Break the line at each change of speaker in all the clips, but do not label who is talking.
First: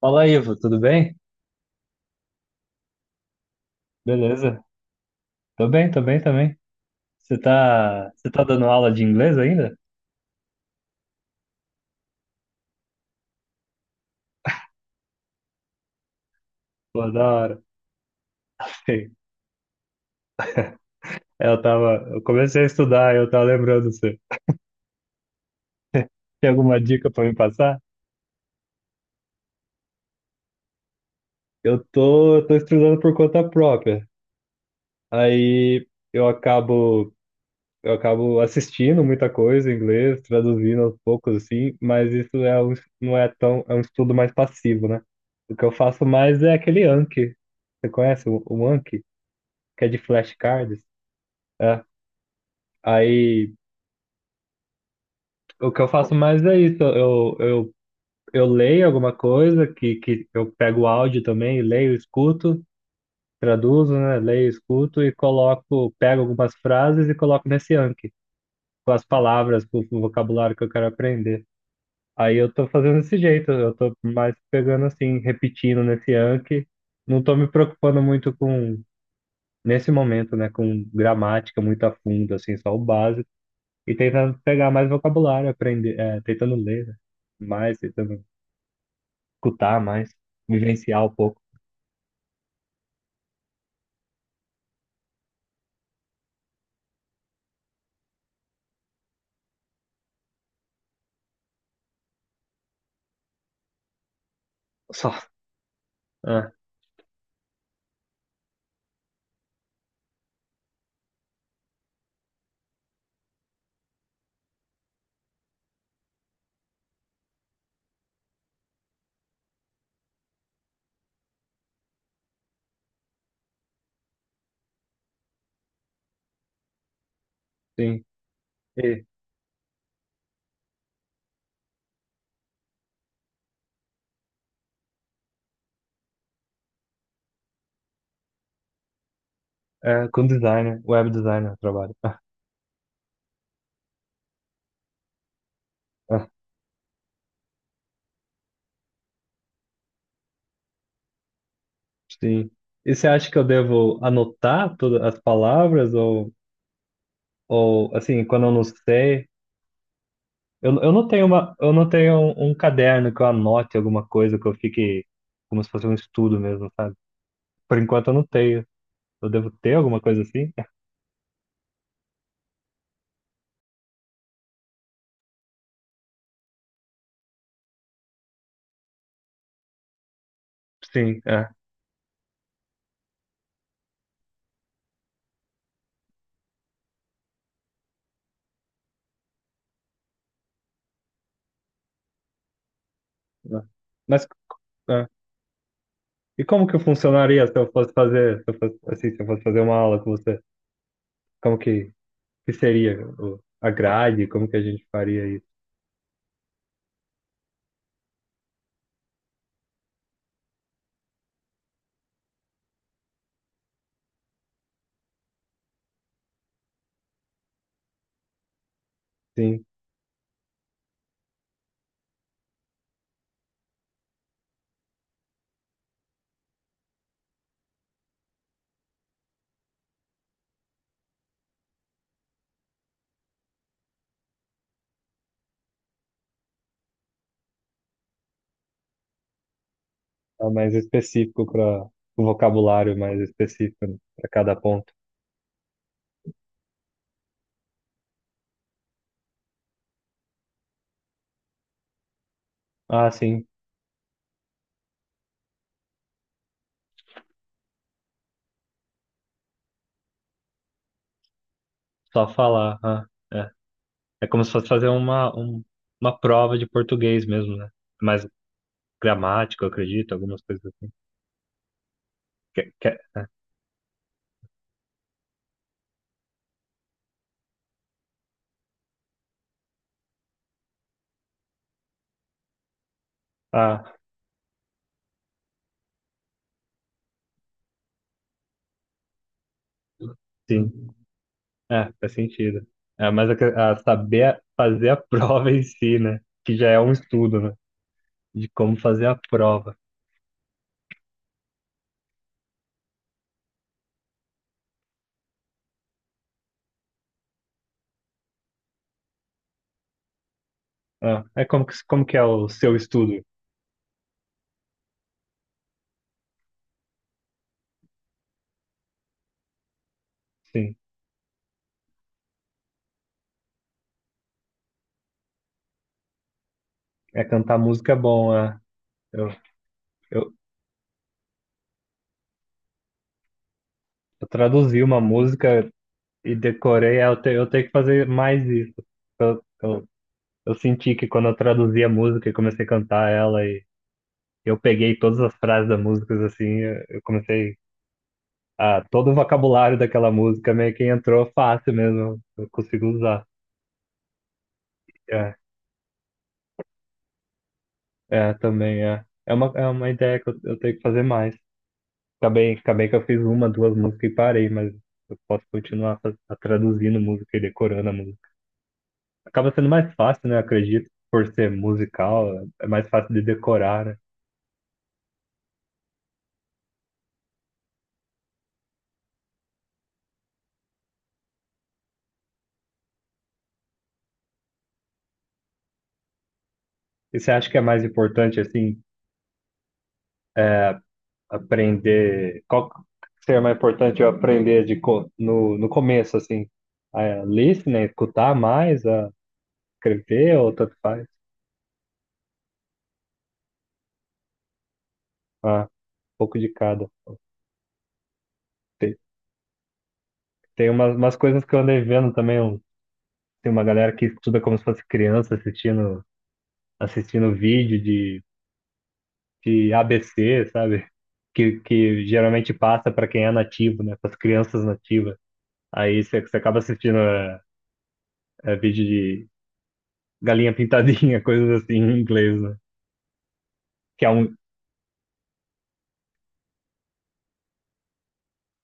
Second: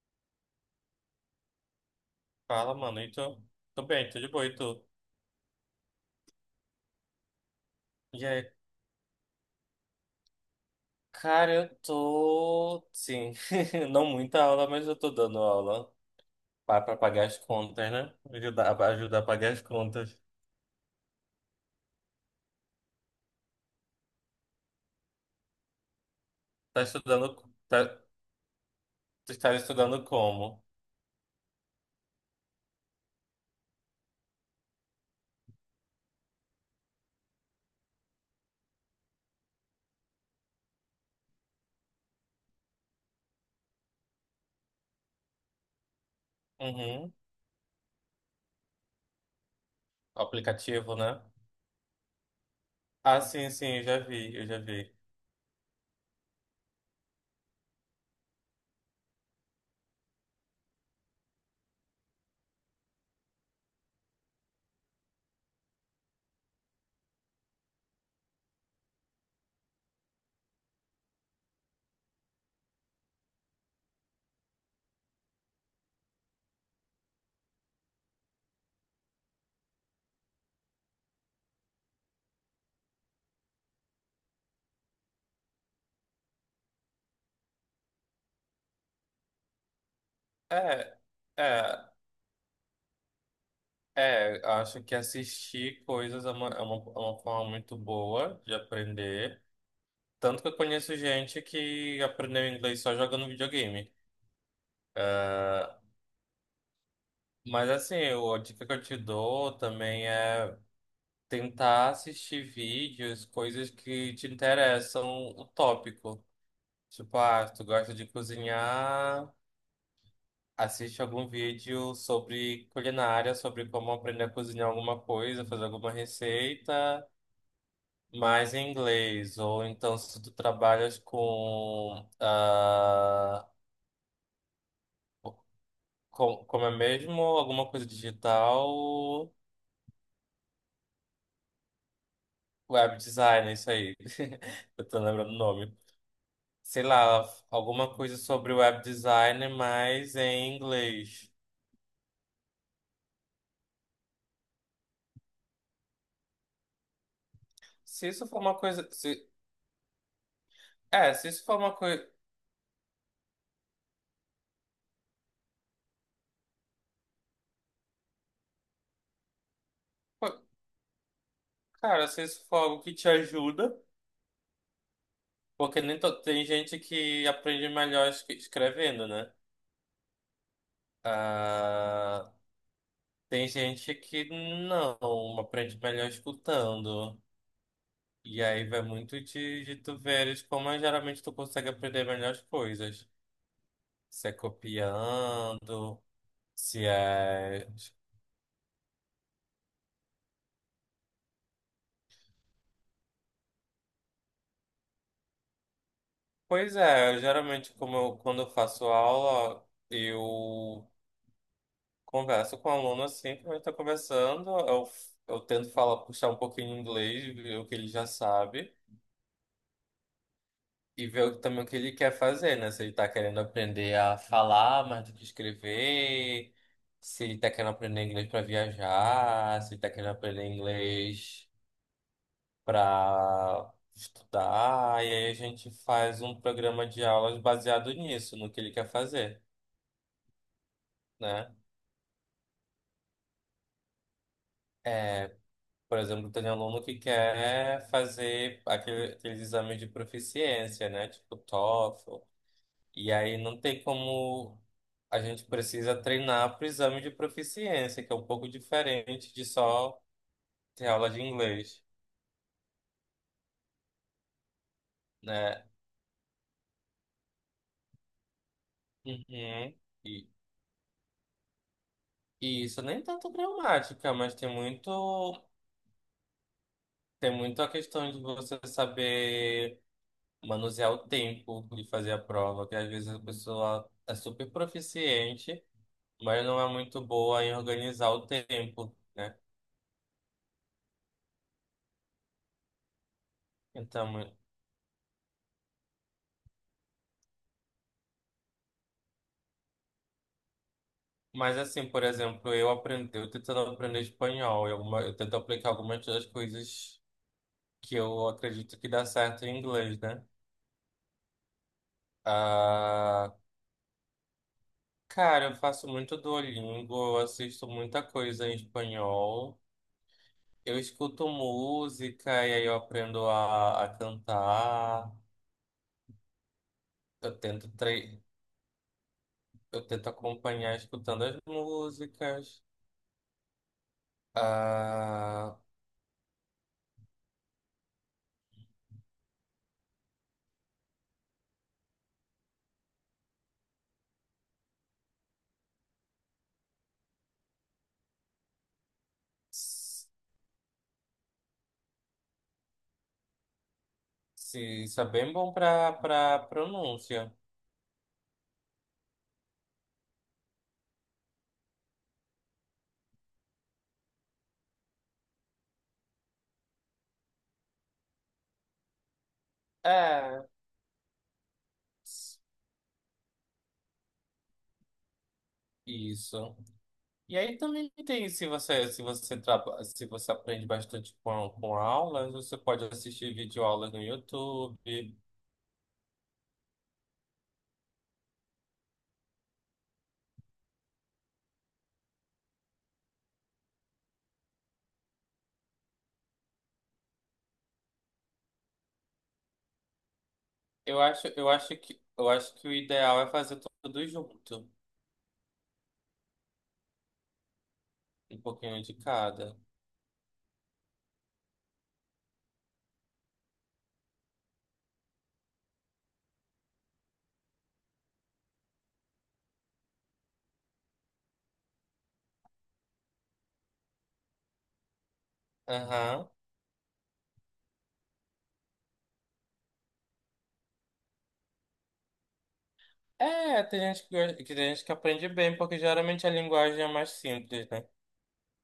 Fala, Ivo, tudo bem?
Fala, mano. E tu? Tô bem, tô de boa. E
Beleza.
tu?
Tô bem também. Você tá,
E
você tá
aí,
dando aula de inglês ainda?
cara, eu tô. Sim, não muita aula, mas eu tô dando aula pra
Pô, da
pagar as
hora.
contas, né? Pra
Ei,
ajudar a pagar as contas.
Eu comecei a estudar, eu tava lembrando você. Tem alguma
Tá
dica pra me
estudando.
passar?
Tá, tu está estudando como?
Eu tô estudando por conta própria. Aí eu acabo, eu acabo assistindo muita coisa em inglês, traduzindo aos poucos assim, mas isso é um, não é tão, é um estudo mais passivo, né? O que eu faço mais é aquele
Uhum.
Anki. Você conhece o Anki, que é de flashcards?
Aplicativo, né?
É.
Sim,
Aí
sim, eu já vi, eu já vi.
o que eu faço mais é isso. Eu leio alguma coisa que eu pego o áudio também, leio, escuto, traduzo, né? Leio, escuto e coloco, pego algumas frases e coloco nesse Anki, com as palavras, com o vocabulário que eu quero aprender. Aí eu tô fazendo desse jeito, eu tô mais pegando assim, repetindo nesse Anki. Não tô me preocupando muito com, nesse momento, né, com gramática muito a fundo, assim, só o básico. E tentando pegar mais vocabulário, aprender, tentando ler, né? Mais, tentando escutar mais,
É,
vivenciar um pouco.
é, é. Acho que assistir coisas é uma, forma muito boa de aprender. Tanto que eu conheço gente que aprendeu inglês só jogando videogame.
Só.
Ah,
Ah,
mas assim, a dica que eu te dou também é tentar assistir vídeos, coisas que te interessam o tópico. Tipo, se tu gosta de cozinhar, assiste algum vídeo sobre culinária, sobre como aprender a cozinhar alguma coisa, fazer alguma receita,
sim.
mas em
E,
inglês. Ou então, se tu trabalhas com, como é mesmo, alguma coisa digital,
com designer, web designer eu trabalho. Ah,
web design, é isso aí. Eu tô lembrando o nome.
ah,
Sei lá, alguma coisa sobre web design, mas em inglês.
sim. E você acha que eu devo anotar todas as palavras ou
Se
assim,
isso for
quando eu
uma
não
coisa.
sei, eu não tenho
Se isso
uma,
for
eu
uma
não
coisa.
tenho um caderno que eu anote alguma coisa que eu fique como se fosse um estudo mesmo, sabe? Por enquanto eu não tenho. Eu devo ter alguma coisa assim?
Cara, se isso for algo que te ajuda, porque nem to- tem gente que aprende melhor escrevendo, né?
Sim, é.
Ah, Tem gente que não aprende melhor escutando. E aí vai muito de, tu veres como é, geralmente tu consegue aprender melhores coisas.
É. Mas
Se é
é.
copiando,
E como que
se
funcionaria se eu
é.
fosse fazer, se eu fosse, assim, se eu fosse fazer uma aula com você? Como que seria a grade? Como que a gente faria isso?
Pois é, geralmente como eu, quando eu faço aula, eu converso com o aluno assim, como a gente tá conversando, eu, tento falar, puxar um pouquinho em inglês, ver o que ele já sabe.
Sim,
E ver também o que ele quer fazer, né? Se ele tá querendo aprender a falar mais do que escrever, se ele tá querendo aprender inglês para viajar, se ele tá querendo aprender inglês para estudar. E aí a gente faz um programa de aulas baseado nisso, no que ele quer fazer,
tá mais específico
né?
para o vocabulário é mais específico para cada ponto.
É, por exemplo, tem aluno que quer fazer aqueles exames de proficiência, né? Tipo TOEFL.
Ah,
E aí
sim,
não tem como. A gente precisa treinar para o exame de proficiência, que é um pouco diferente de só ter aula de inglês,
só falar. Ah, é. É como se fosse fazer
né?
uma prova de português mesmo, né? É. Mais gramática, eu
Uhum.
acredito,
E,
algumas coisas assim.
e
Que-
isso
que-
nem tanto gramática, mas tem muito, a questão de você saber manusear o tempo de fazer a prova, que às vezes a
ah,
pessoa é super proficiente, mas não é muito boa em organizar o tempo, né?
sim, é, faz sentido. É, mas a, a
Então,
saber fazer a prova em si, né? Que já é um estudo, né, de como fazer a prova?
mas assim, por exemplo, eu aprendi, eu tentando aprender espanhol, eu tento aplicar algumas das coisas que eu acredito que dá certo em inglês, né?
Ah, é como que é o seu estudo?
Ah, cara, eu faço muito Duolingo, eu assisto muita coisa em espanhol,
Sim,
eu escuto música e aí eu aprendo a, cantar,
é,
eu
cantar
tento
música é
tre
bom. Ah. Eu,
eu tento
eu,
acompanhar escutando as músicas.
eu traduzi uma
Ah,
música e decorei, ah, eu, te, eu tenho que fazer mais isso. Eu, eu senti que quando eu traduzi a música e comecei a cantar ela e eu peguei todas as frases da música, assim, eu comecei a todo o vocabulário
s-
daquela música meio que entrou fácil mesmo. Eu consigo usar.
se, isso é bem
É,
bom para pronúncia.
é também é. É uma ideia que eu tenho que fazer mais. Acabei que eu fiz uma, duas músicas e parei, mas eu posso continuar traduzindo música e decorando a música. Acaba sendo mais fácil, né?
É,
Acredito, por ser musical, é mais fácil de decorar, né?
isso. E aí também tem, se você aprende bastante com, aulas, você pode assistir videoaulas no YouTube.
E você acha que é mais importante, assim, aprender. Qual que seria mais importante eu aprender de, no, no começo, assim, a listening, né, escutar mais, a escrever, ou tanto
Eu
faz?
acho, eu acho que, eu acho que o ideal é fazer tudo junto,
Ah, um pouco de cada.
um pouquinho de
Tem,
cada.
tem umas coisas que eu andei vendo também, um- tem uma galera que estuda como se fosse criança assistindo, assistindo vídeo de ABC, sabe? Que geralmente passa para quem é nativo, né? Para as crianças nativas. Aí você
Aham.
você acaba assistindo vídeo de galinha pintadinha, coisas assim em inglês, né?
É,
Que é um.
tem gente que aprende bem, porque geralmente a linguagem é mais simples, né?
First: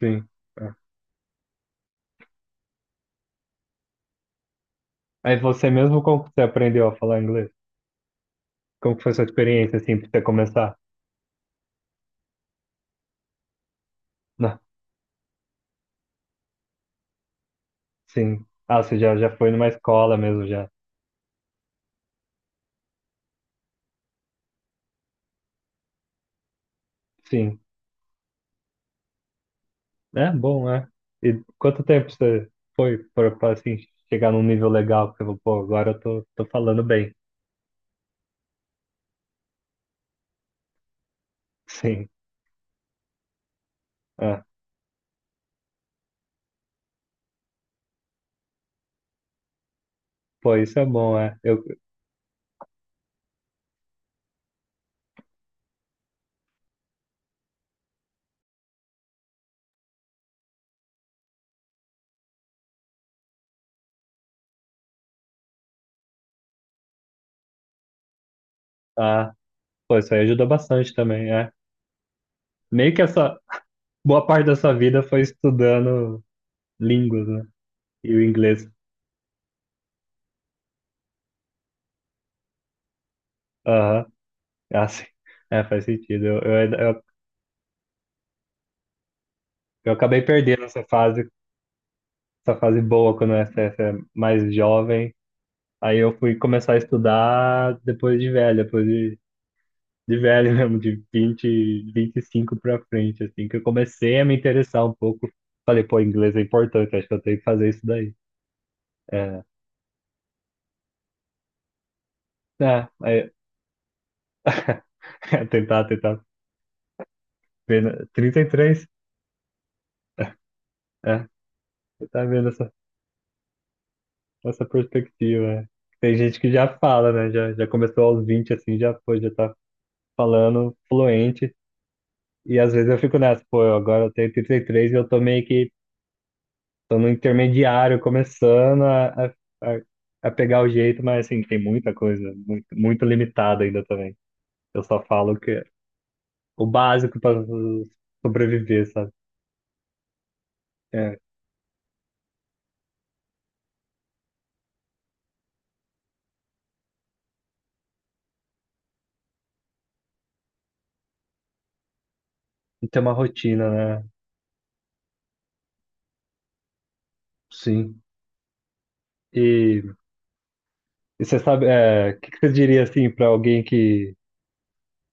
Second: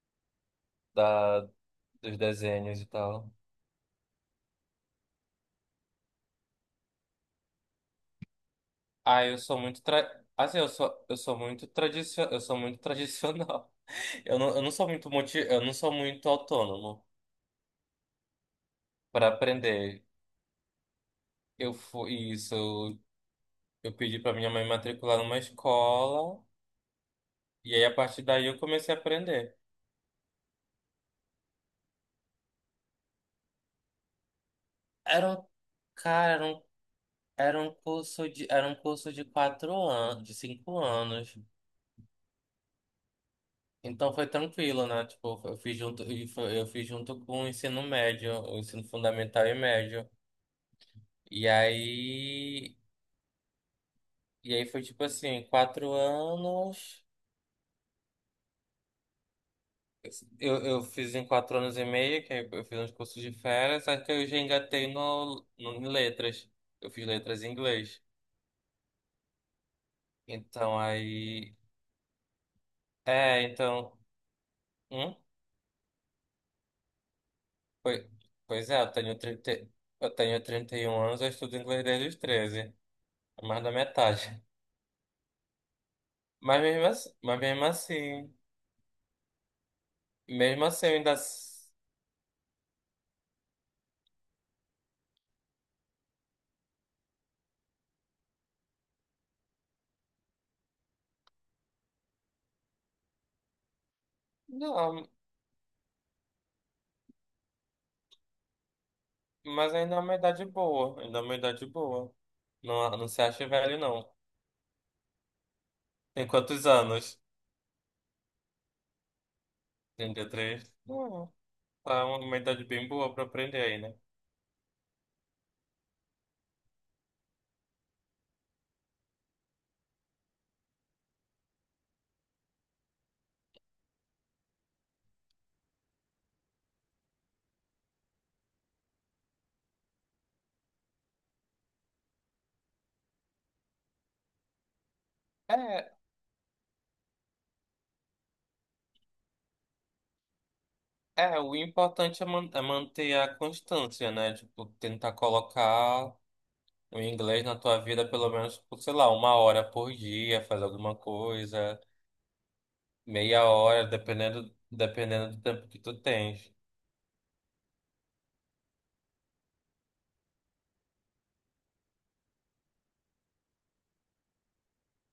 Sim. É.
Da, Dos desenhos e tal.
Aí você mesmo, como que você aprendeu a falar inglês? Como que foi sua
Ah, eu sou
experiência,
muito
assim, pra você
tra... Assim,
começar?
eu sou muito tradicional.
Não,
Eu não sou muito autônomo
sim. Ah, você já,
para
já foi numa
aprender.
escola mesmo, já.
Eu fui isso, eu pedi para minha mãe matricular numa escola
Sim.
e aí a partir daí eu comecei a aprender.
É bom, é. E quanto tempo você foi assim, chegar num nível legal que você
Era
falou,
um
pô, agora eu tô,
cara, era
tô
um,
falando bem.
era um curso de 4 anos, de 5 anos.
Sim.
Então foi
É.
tranquilo, né? Tipo, eu fiz junto com o ensino médio, o ensino fundamental e médio.
Pô, isso é bom, é.
E
Eu,
aí, e aí foi tipo assim, 4 anos. Eu fiz em 4 anos e meio, que aí eu fiz uns cursos de férias, só que eu já engatei no, em letras. Eu fiz letras em inglês.
ah, pô, isso aí ajudou
Então
bastante também, é.
aí.
Meio que essa
É, então.
boa parte da sua vida
Hum?
foi estudando línguas, né?
Pois,
E o inglês.
pois é, eu tenho 31 anos, eu estudo inglês desde os 13, é mais da
Aham.
metade.
Ah, sim. É, faz sentido.
Mas mesmo assim,
Eu acabei perdendo
mesmo assim eu ainda.
essa fase boa quando você é mais jovem. Aí eu fui começar a estudar depois de velho mesmo, de 25 pra frente, assim, que eu comecei a me interessar um
Não.
pouco. Falei, pô, inglês é importante, acho que eu tenho que fazer isso daí. É,
Mas ainda é uma idade boa, ainda é uma idade boa.
é,
Não, não se
é,
acha velho, não.
tentar
Tem quantos anos?
ver, na- 33,
33?
é,
Não, tá
tentar
uma
vendo
idade
essa,
bem boa pra aprender aí, né?
essa perspectiva. É. Tem gente que já fala, né, já começou aos 20 assim, já, pô, já tá falando fluente, e às vezes eu fico nessa, pô, eu agora eu tenho 33 e três e eu tô meio que tô no intermediário, começando a a pegar o jeito, mas assim, tem muita coisa, muito, muito limitada ainda também. Eu só falo que é
É,
o básico para sobreviver, sabe? É,
é, o importante é, manter a constância, né? Tipo, tentar colocar o inglês na tua vida pelo menos, por, sei lá, 1 hora por dia, fazer alguma coisa,
e ter uma
meia
rotina,
hora,
né?
dependendo do tempo que tu tens.
Sim. E, e você sabe, é, que você diria assim para alguém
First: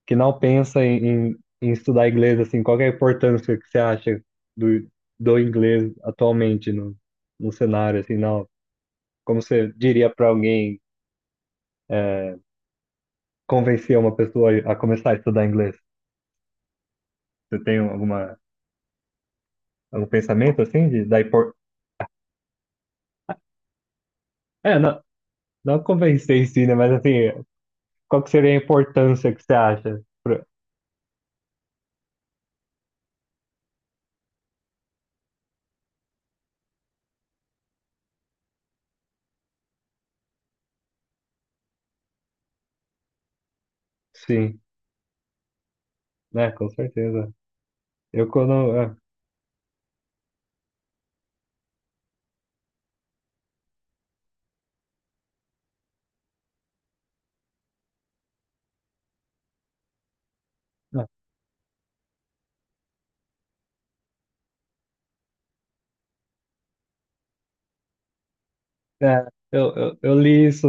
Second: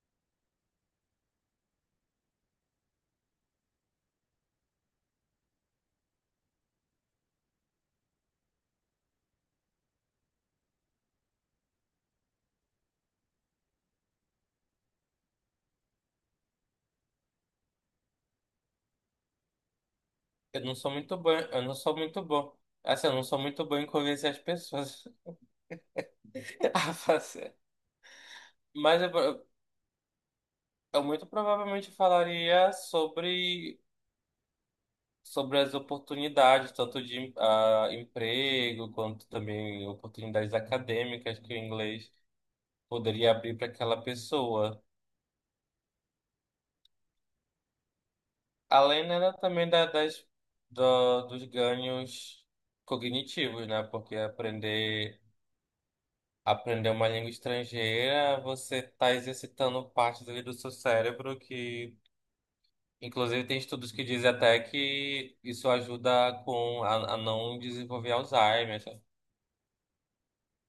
que não pensa em estudar inglês, assim, qual que é a importância que você acha do, do inglês atualmente no cenário, assim, não? Como você diria para alguém? É, convencer uma pessoa a começar a estudar inglês? Você tem algum pensamento
Eu não
assim
sou
de
muito
da
bom,
impor...
eu não sou muito bom. Assim, eu não sou muito bom em convencer as
É, não,
pessoas.
não convencer em si, né? Mas assim,
Fazer.
qual que seria a
Mas
importância que você acha?
eu muito provavelmente falaria sobre, as oportunidades, tanto de emprego, quanto também oportunidades acadêmicas que o inglês poderia abrir para aquela
Sim,
pessoa.
né? Com certeza. Eu quando
Além, né, também da, dos ganhos cognitivos, né? Porque aprender uma língua estrangeira, você está exercitando partes ali do seu
é,
cérebro que inclusive, tem estudos que dizem até que isso ajuda com a, não desenvolver Alzheimer.
eu li isso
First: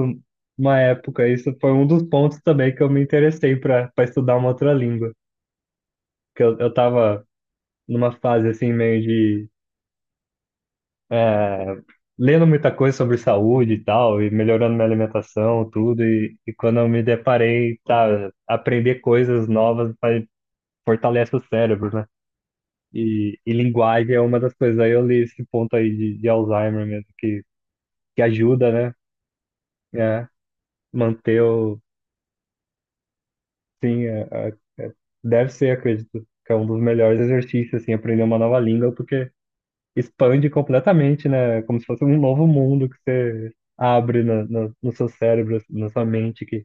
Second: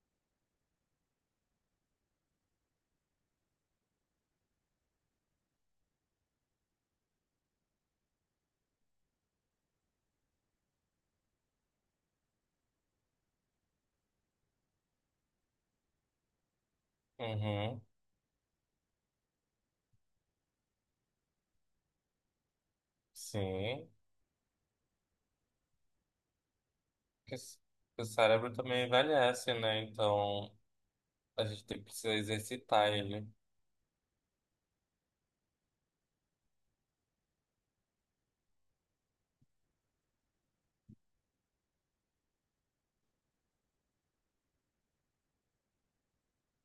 uma época. Isso foi um dos pontos também que eu me interessei para para estudar uma outra língua, que eu tava numa fase assim meio de é, lendo muita coisa sobre saúde e tal, e melhorando minha alimentação, tudo, e quando eu me deparei,
Uhum,
tá, aprender coisas novas fortalece o cérebro, né? E
sim.
linguagem é uma das coisas. Aí eu li esse ponto aí de Alzheimer mesmo,
Porque o
que
cérebro
ajuda,
também
né?
envelhece, né?
É,
Então,
manter o.
precisa exercitar ele.
Sim, deve ser, acredito, que é um dos melhores exercícios, assim, aprender uma nova língua, porque expande completamente, né? Como se fosse um novo mundo que você abre no seu cérebro, assim, na sua mente, que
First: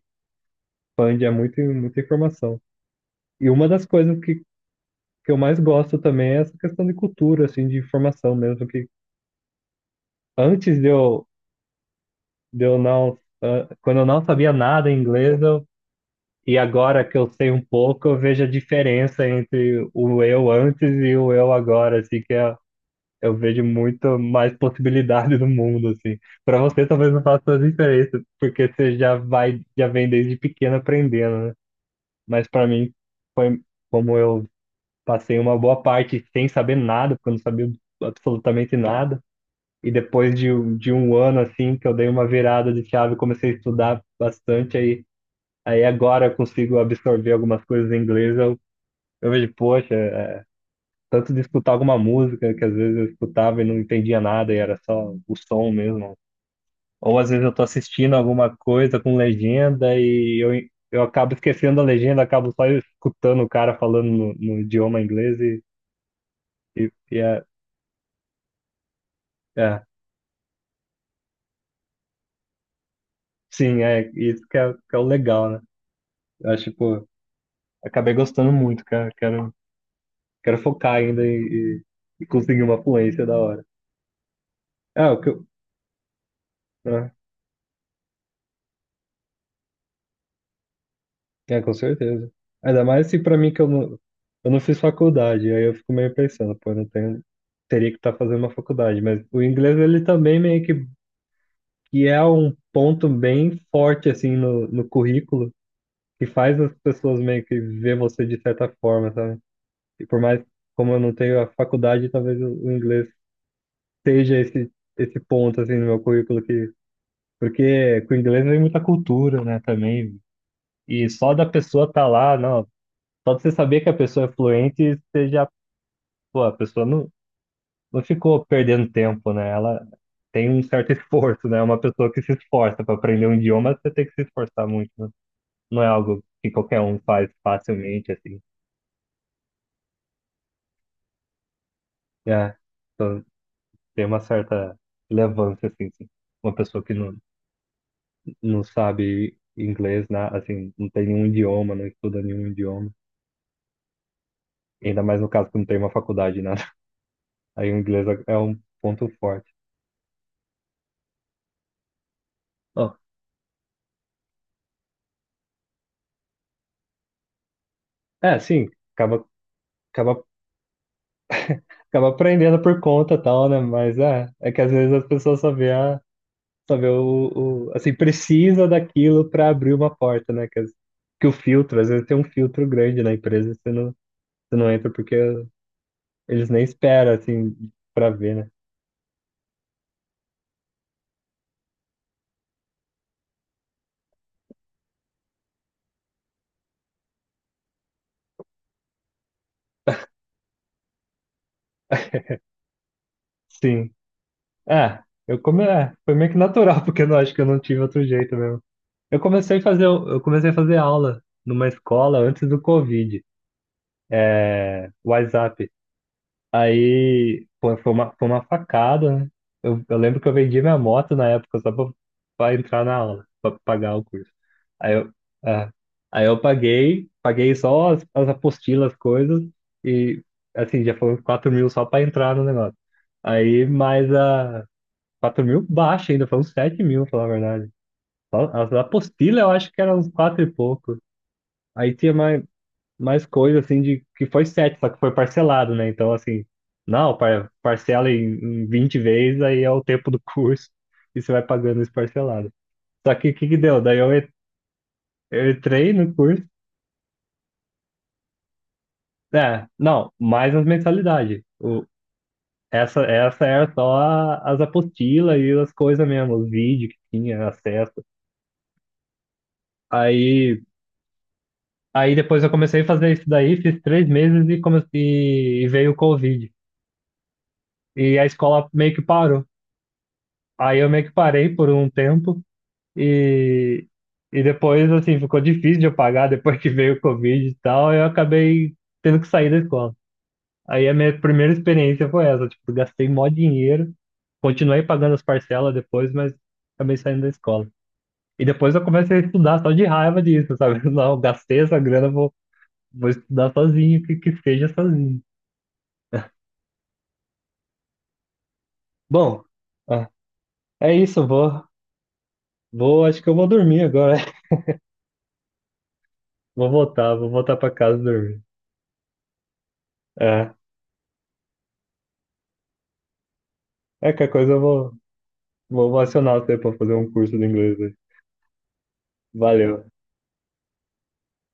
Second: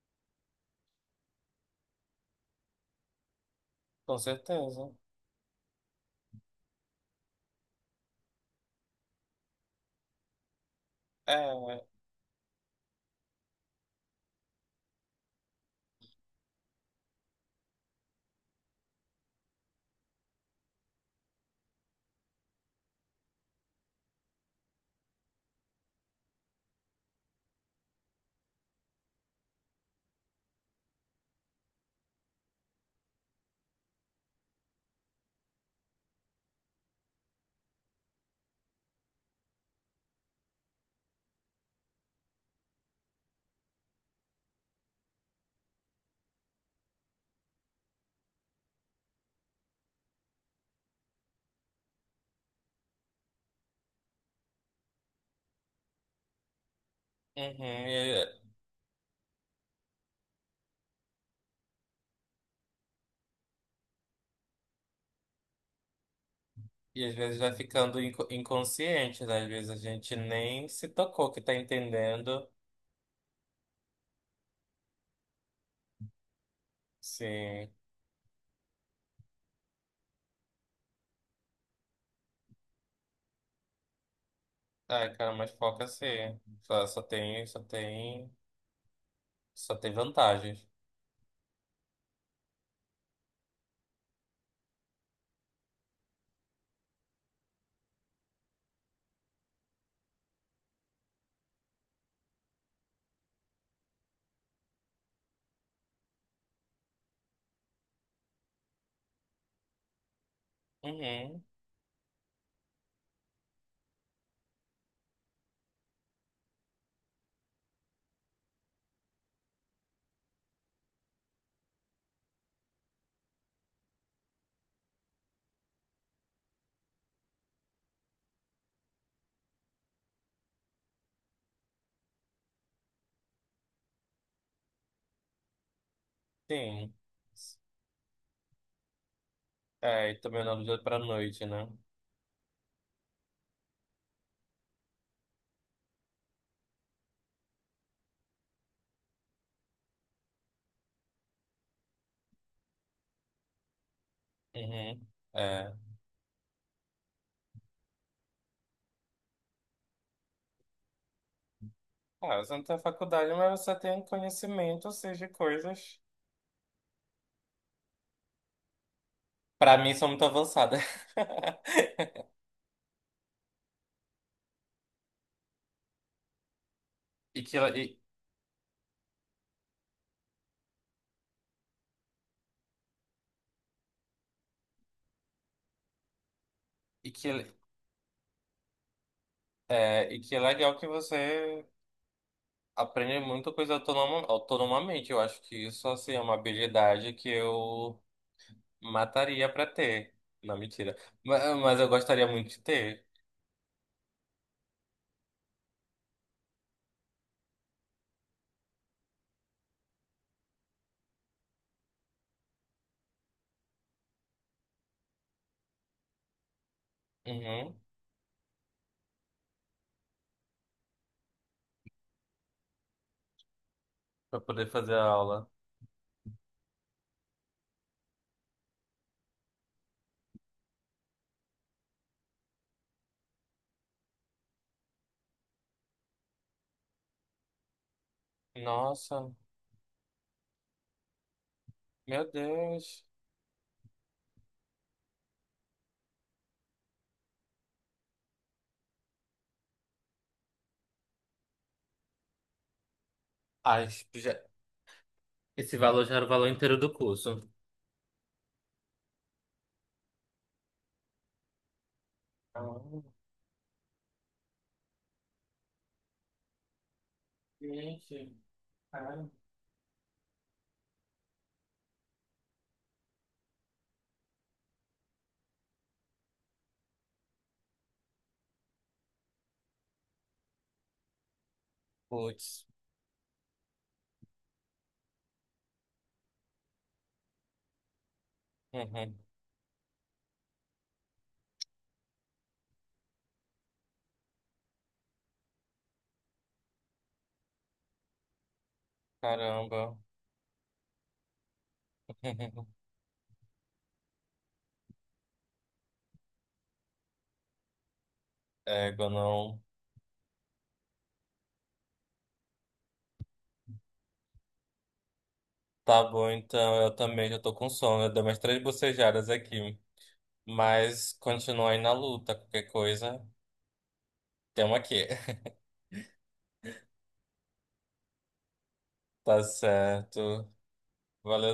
expande é muito, muita informação. E uma das
Com
coisas
certeza.
que eu mais gosto também é essa questão de cultura, assim, de informação mesmo, que antes
É, uhum.
de eu não... ah, quando eu não sabia nada em inglês, eu, e agora que eu sei um pouco, eu vejo a diferença entre o eu antes e o eu agora, assim, que é eu vejo muito mais possibilidade no mundo, assim. Para você, talvez não faça tanta diferença, porque você já vem desde pequeno aprendendo, né? Mas para mim, foi como eu passei uma boa parte sem saber nada, porque eu não sabia absolutamente nada. E depois de, de um ano, assim, que eu dei uma virada de chave, comecei a estudar bastante, aí agora eu consigo absorver algumas coisas em inglês, eu vejo, poxa, tanto de escutar alguma música que às vezes eu escutava e não entendia nada e era só o som mesmo. Ou às vezes eu tô assistindo
E,
alguma coisa com legenda e eu acabo esquecendo a legenda, acabo só escutando o cara falando no idioma inglês e, e,
e às
e
vezes
é,
vai ficando inconsciente, né? Às vezes a
é,
gente nem se tocou que tá entendendo.
sim, é isso que é o legal, né? Eu acho, pô,
Sim.
acabei gostando muito, cara. Quero focar ainda e conseguir uma fluência da hora. É,
Ai,
o que
cara,
eu,
mas foca assim. Só, só
né?
tem, só tem, só tem vantagens.
É, com certeza. Ainda mais se pra mim que eu não fiz faculdade, aí eu fico meio pensando, pô, eu não tenho, teria que estar fazendo uma faculdade, mas o inglês ele também meio que é um ponto bem forte assim no currículo, que faz as pessoas meio que ver você de certa forma, sabe? E por mais como eu não tenho
Uhum.
a faculdade, talvez o inglês seja esse esse ponto assim no meu currículo que porque com o inglês vem muita cultura, né, também. E só da pessoa estar tá lá, não, só de você saber que a pessoa é fluente, você já, pô, a pessoa não, não ficou perdendo tempo, né? Ela tem um certo esforço, né? É. Uma pessoa que se esforça para aprender um idioma, você tem que se esforçar muito, né? Não é algo que qualquer
Sim.
um faz facilmente, assim.
É, e também não do dia para noite, né?
É, então tem uma certa relevância, assim, sim. Uma pessoa que não, não sabe inglês, né? Assim, não tem nenhum idioma, não estuda nenhum idioma.
Uhum.
Ainda mais no caso que não
É.
tem uma faculdade, nada. Aí o inglês é é um ponto forte.
Você não tem
Ó,
faculdade, mas você tem conhecimento, assim, de coisas.
é, sim, acaba
Para mim, são
acaba
muito avançadas.
acaba aprendendo por conta e tal, né? Mas é, é que às vezes as pessoas só vê
E que, e,
assim, precisa daquilo para abrir uma porta, né? Que o filtro, às vezes tem um filtro grande na empresa, você não entra porque eles nem
e
esperam,
que,
assim, para ver, né?
e que é legal que você aprende muita coisa autonomamente. Eu acho que isso, assim, é uma habilidade que eu mataria para ter. Não, mentira. Mas eu gostaria muito de ter.
Sim. É, é, foi meio que natural, porque eu não acho que eu não tive outro jeito mesmo. Eu comecei a fazer aula numa escola antes do Covid, WhatsApp. Aí, pô,
Uhum.
foi foi uma facada, né? Eu lembro que eu vendi minha moto na época só pra entrar na aula, pra pagar o curso.
Para poder
Aí
fazer a
eu,
aula.
é, paguei só as apostilas, as coisas, e assim, já foram 4.000 só pra entrar no negócio. Aí mais a 4.000 baixo ainda, foram 7.000, pra falar a verdade. Só as
Nossa,
apostilas eu acho que eram uns 4 e pouco. Aí tinha
meu
mais,
Deus.
mais coisa assim de que foi sete, só que foi parcelado, né? Então, assim, não, parcela em 20 vezes, aí é o tempo do curso e você vai pagando isso parcelado. Só que o que que deu?
Ai,
Daí eu,
já...
eu
Esse
entrei
valor
no
já era o
curso,
valor inteiro do curso.
é, não, mais as mensalidades. O,
Ah,
essa era só as apostilas e as coisas mesmo, os vídeos que tinha acesso.
Gente, caramba.
Aí, aí depois eu comecei a fazer isso daí, fiz 3 meses e veio o Covid. E a escola meio que parou. Aí eu meio que parei por um tempo
Putz.
e, e depois, assim, ficou difícil de eu pagar depois que veio o Covid e tal, eu acabei
Uhum.
tendo que sair da escola. Aí a minha primeira experiência foi essa, tipo, gastei mó dinheiro, continuei pagando as parcelas depois, mas acabei saindo da escola. E depois eu comecei a estudar só de
Caramba.
raiva disso, sabe? Não, gastei essa grana, vou estudar sozinho, que seja sozinho.
Égua,
Bom,
não.
ah, é isso, acho que eu vou dormir agora.
Tá bom, então. Eu também
Vou
já tô
voltar
com
pra casa
sono. Eu dei umas
dormir.
três bocejadas aqui.
É,
Mas continua aí na luta. Qualquer coisa,
é que a coisa
tem uma aqui.
vou acionar você para fazer um curso de inglês aí.
Tá
Valeu.
certo. Valeu.